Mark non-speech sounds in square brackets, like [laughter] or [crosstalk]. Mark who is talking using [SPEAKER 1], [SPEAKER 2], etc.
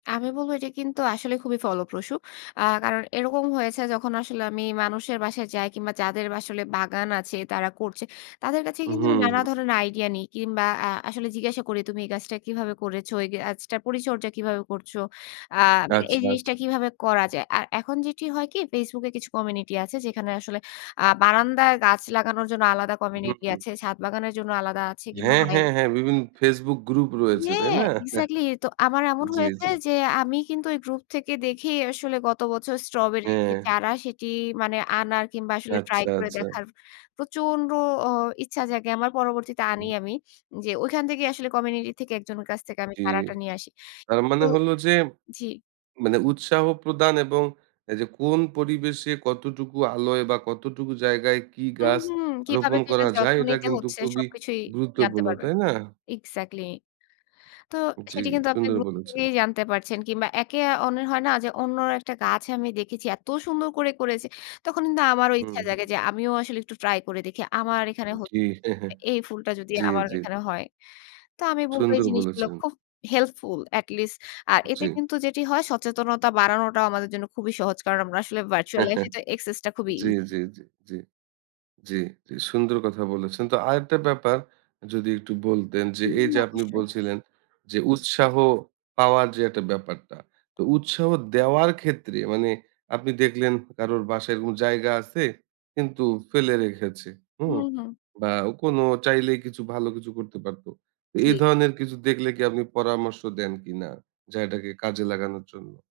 [SPEAKER 1] আমি বলবো এটা কিন্তু আসলে খুবই ফলপ্রসূ। আ কারণ এরকম হয়েছে যখন আসলে আমি মানুষের বাসায় যাই। কিংবা যাদের আসলে বাগান আছে, তারা করছে। তাদের কাছে কিন্তু
[SPEAKER 2] উহু,
[SPEAKER 1] আমি নানা
[SPEAKER 2] হুম।
[SPEAKER 1] ধরনের আইডিয়া নিই। কিংবা আ আসলে জিজ্ঞাসা করি, "তুমি এই গাছটা কিভাবে করেছ? এই গাছটার পরিচর্যা কিভাবে করছো? অ্যা মানে এই
[SPEAKER 2] আচ্ছা, আচ্ছা।
[SPEAKER 1] জিনিসটা কীভাবে করা যায়?" আর এখন যেটি হয় কি? Facebook এ কিছু কমিউনিটি আছে। যেখানে আসলে আ বারান্দায় গাছ লাগানোর জন্য আলাদা
[SPEAKER 2] উহু,
[SPEAKER 1] কমিউনিটি
[SPEAKER 2] হুম।
[SPEAKER 1] আছে। ছাদ বাগানের জন্য আলাদা আছে কিংবা
[SPEAKER 2] হ্যাঁ,
[SPEAKER 1] হয়
[SPEAKER 2] হ্যাঁ, হ্যাঁ। বিভিন্ন Facebook গ্রুপ রয়েছে, তাই
[SPEAKER 1] হ্যাঁ।
[SPEAKER 2] না?
[SPEAKER 1] এক্সাক্টলি। এ তো
[SPEAKER 2] [chuckles]
[SPEAKER 1] আমার এমন
[SPEAKER 2] জি,
[SPEAKER 1] হয়েছে
[SPEAKER 2] জি।
[SPEAKER 1] যে, আমি কিন্তু ওই গ্রুপ থেকে দেখেই আসলে গত বছর স্ট্রবেরি এ
[SPEAKER 2] হ্যাঁ।
[SPEAKER 1] চারা, সেটি মানে আনার কিংবা আসলে ট্রাই
[SPEAKER 2] আচ্ছা,
[SPEAKER 1] করে
[SPEAKER 2] আচ্ছা।
[SPEAKER 1] দেখার প্রচন্ড ও ইচ্ছা জাগে আমার। পরবর্তীতে আনি
[SPEAKER 2] উহুম।
[SPEAKER 1] আমি। যে ঐখান থেকেই আসলে কমিউনিটি থেকে একজনের কাছ থেকে আমি
[SPEAKER 2] জি।
[SPEAKER 1] চারাটা নিয়ে আসি।
[SPEAKER 2] তার
[SPEAKER 1] কিন্তু
[SPEAKER 2] মানে হলো যে,
[SPEAKER 1] জি।
[SPEAKER 2] মানে উৎসাহ প্রদান এবং এইযে কোন পরিবেশে কতটুকু আলোয় বা, কতটুকু জায়গায় কি
[SPEAKER 1] হুম,
[SPEAKER 2] গাছ
[SPEAKER 1] হুম। কিভাবে
[SPEAKER 2] রোপন করা
[SPEAKER 1] সেটার
[SPEAKER 2] যায়?
[SPEAKER 1] যত্ন
[SPEAKER 2] এটা
[SPEAKER 1] নিতে
[SPEAKER 2] কিন্তু
[SPEAKER 1] হচ্ছে
[SPEAKER 2] খুবই
[SPEAKER 1] সবকিছুই জানতে
[SPEAKER 2] গুরুত্বপূর্ণ।
[SPEAKER 1] পারবে।
[SPEAKER 2] তাই না?
[SPEAKER 1] এক্সাক্টলি। তো
[SPEAKER 2] জি।
[SPEAKER 1] সেটি কিন্তু আপনি
[SPEAKER 2] সুন্দর
[SPEAKER 1] গ্রুপ
[SPEAKER 2] বলেছেন।
[SPEAKER 1] থেকেই জানতে পারছেন কিংবা একে অন্যর হয় না যে, অন্য একটা গাছে আমি দেখেছি। এত সুন্দর করে করেছে। তখন কিন্তু আমারও
[SPEAKER 2] হু,
[SPEAKER 1] ইচ্ছা
[SPEAKER 2] হু।
[SPEAKER 1] জাগে যে, আমিও আসলে একটু ট্রাই করে দেখি। আমার এখানে
[SPEAKER 2] জি।
[SPEAKER 1] [unintelligible]
[SPEAKER 2] [chuckles]
[SPEAKER 1] এই ফুলটা যদি
[SPEAKER 2] জি,
[SPEAKER 1] আমার
[SPEAKER 2] জি, জি।
[SPEAKER 1] এখানে হয়। তো আমি বলবো এই
[SPEAKER 2] সুন্দর
[SPEAKER 1] জিনিসগুলো
[SPEAKER 2] বলেছেন।
[SPEAKER 1] খুব হেল্পফুল, এটলিস্ট। আর
[SPEAKER 2] জি।
[SPEAKER 1] এতে কিন্তু যেটি হয়, সচেতনতা বাড়ানোটাও আমাদের জন্য খুবই সহজ। কারণ আমরা আসলে virtual life এ এটা
[SPEAKER 2] [chuckles]
[SPEAKER 1] access টা খুবই
[SPEAKER 2] জি,
[SPEAKER 1] ইজি।
[SPEAKER 2] জি, জি। জি। জি। সুন্দর কথা বলেছেন। তো আরেকটা ব্যাপার যদি একটু বলতেন যে,
[SPEAKER 1] হুম।
[SPEAKER 2] এইযে আপনি
[SPEAKER 1] অবশ্যই।
[SPEAKER 2] বলছিলেন যে, উৎসাহ পাওয়ার যে একটা ব্যাপারটা। তো উৎসাহ দেওয়ার ক্ষেত্রে মানে আপনি দেখলেন কারোর বাসায় কোন জায়গা আছে, কিন্তু ফেলে রেখেছে। হু?
[SPEAKER 1] হুম, হুম।
[SPEAKER 2] বা, অ কোনো চাইলেই কিছু ভালো কিছু করতে পারত। তো এই
[SPEAKER 1] জি।
[SPEAKER 2] ধরনের কিছু দেখলে কি আপনি পরামর্শ দেন কিনা জায়গাটাকে কাজে লাগানোর জন্য?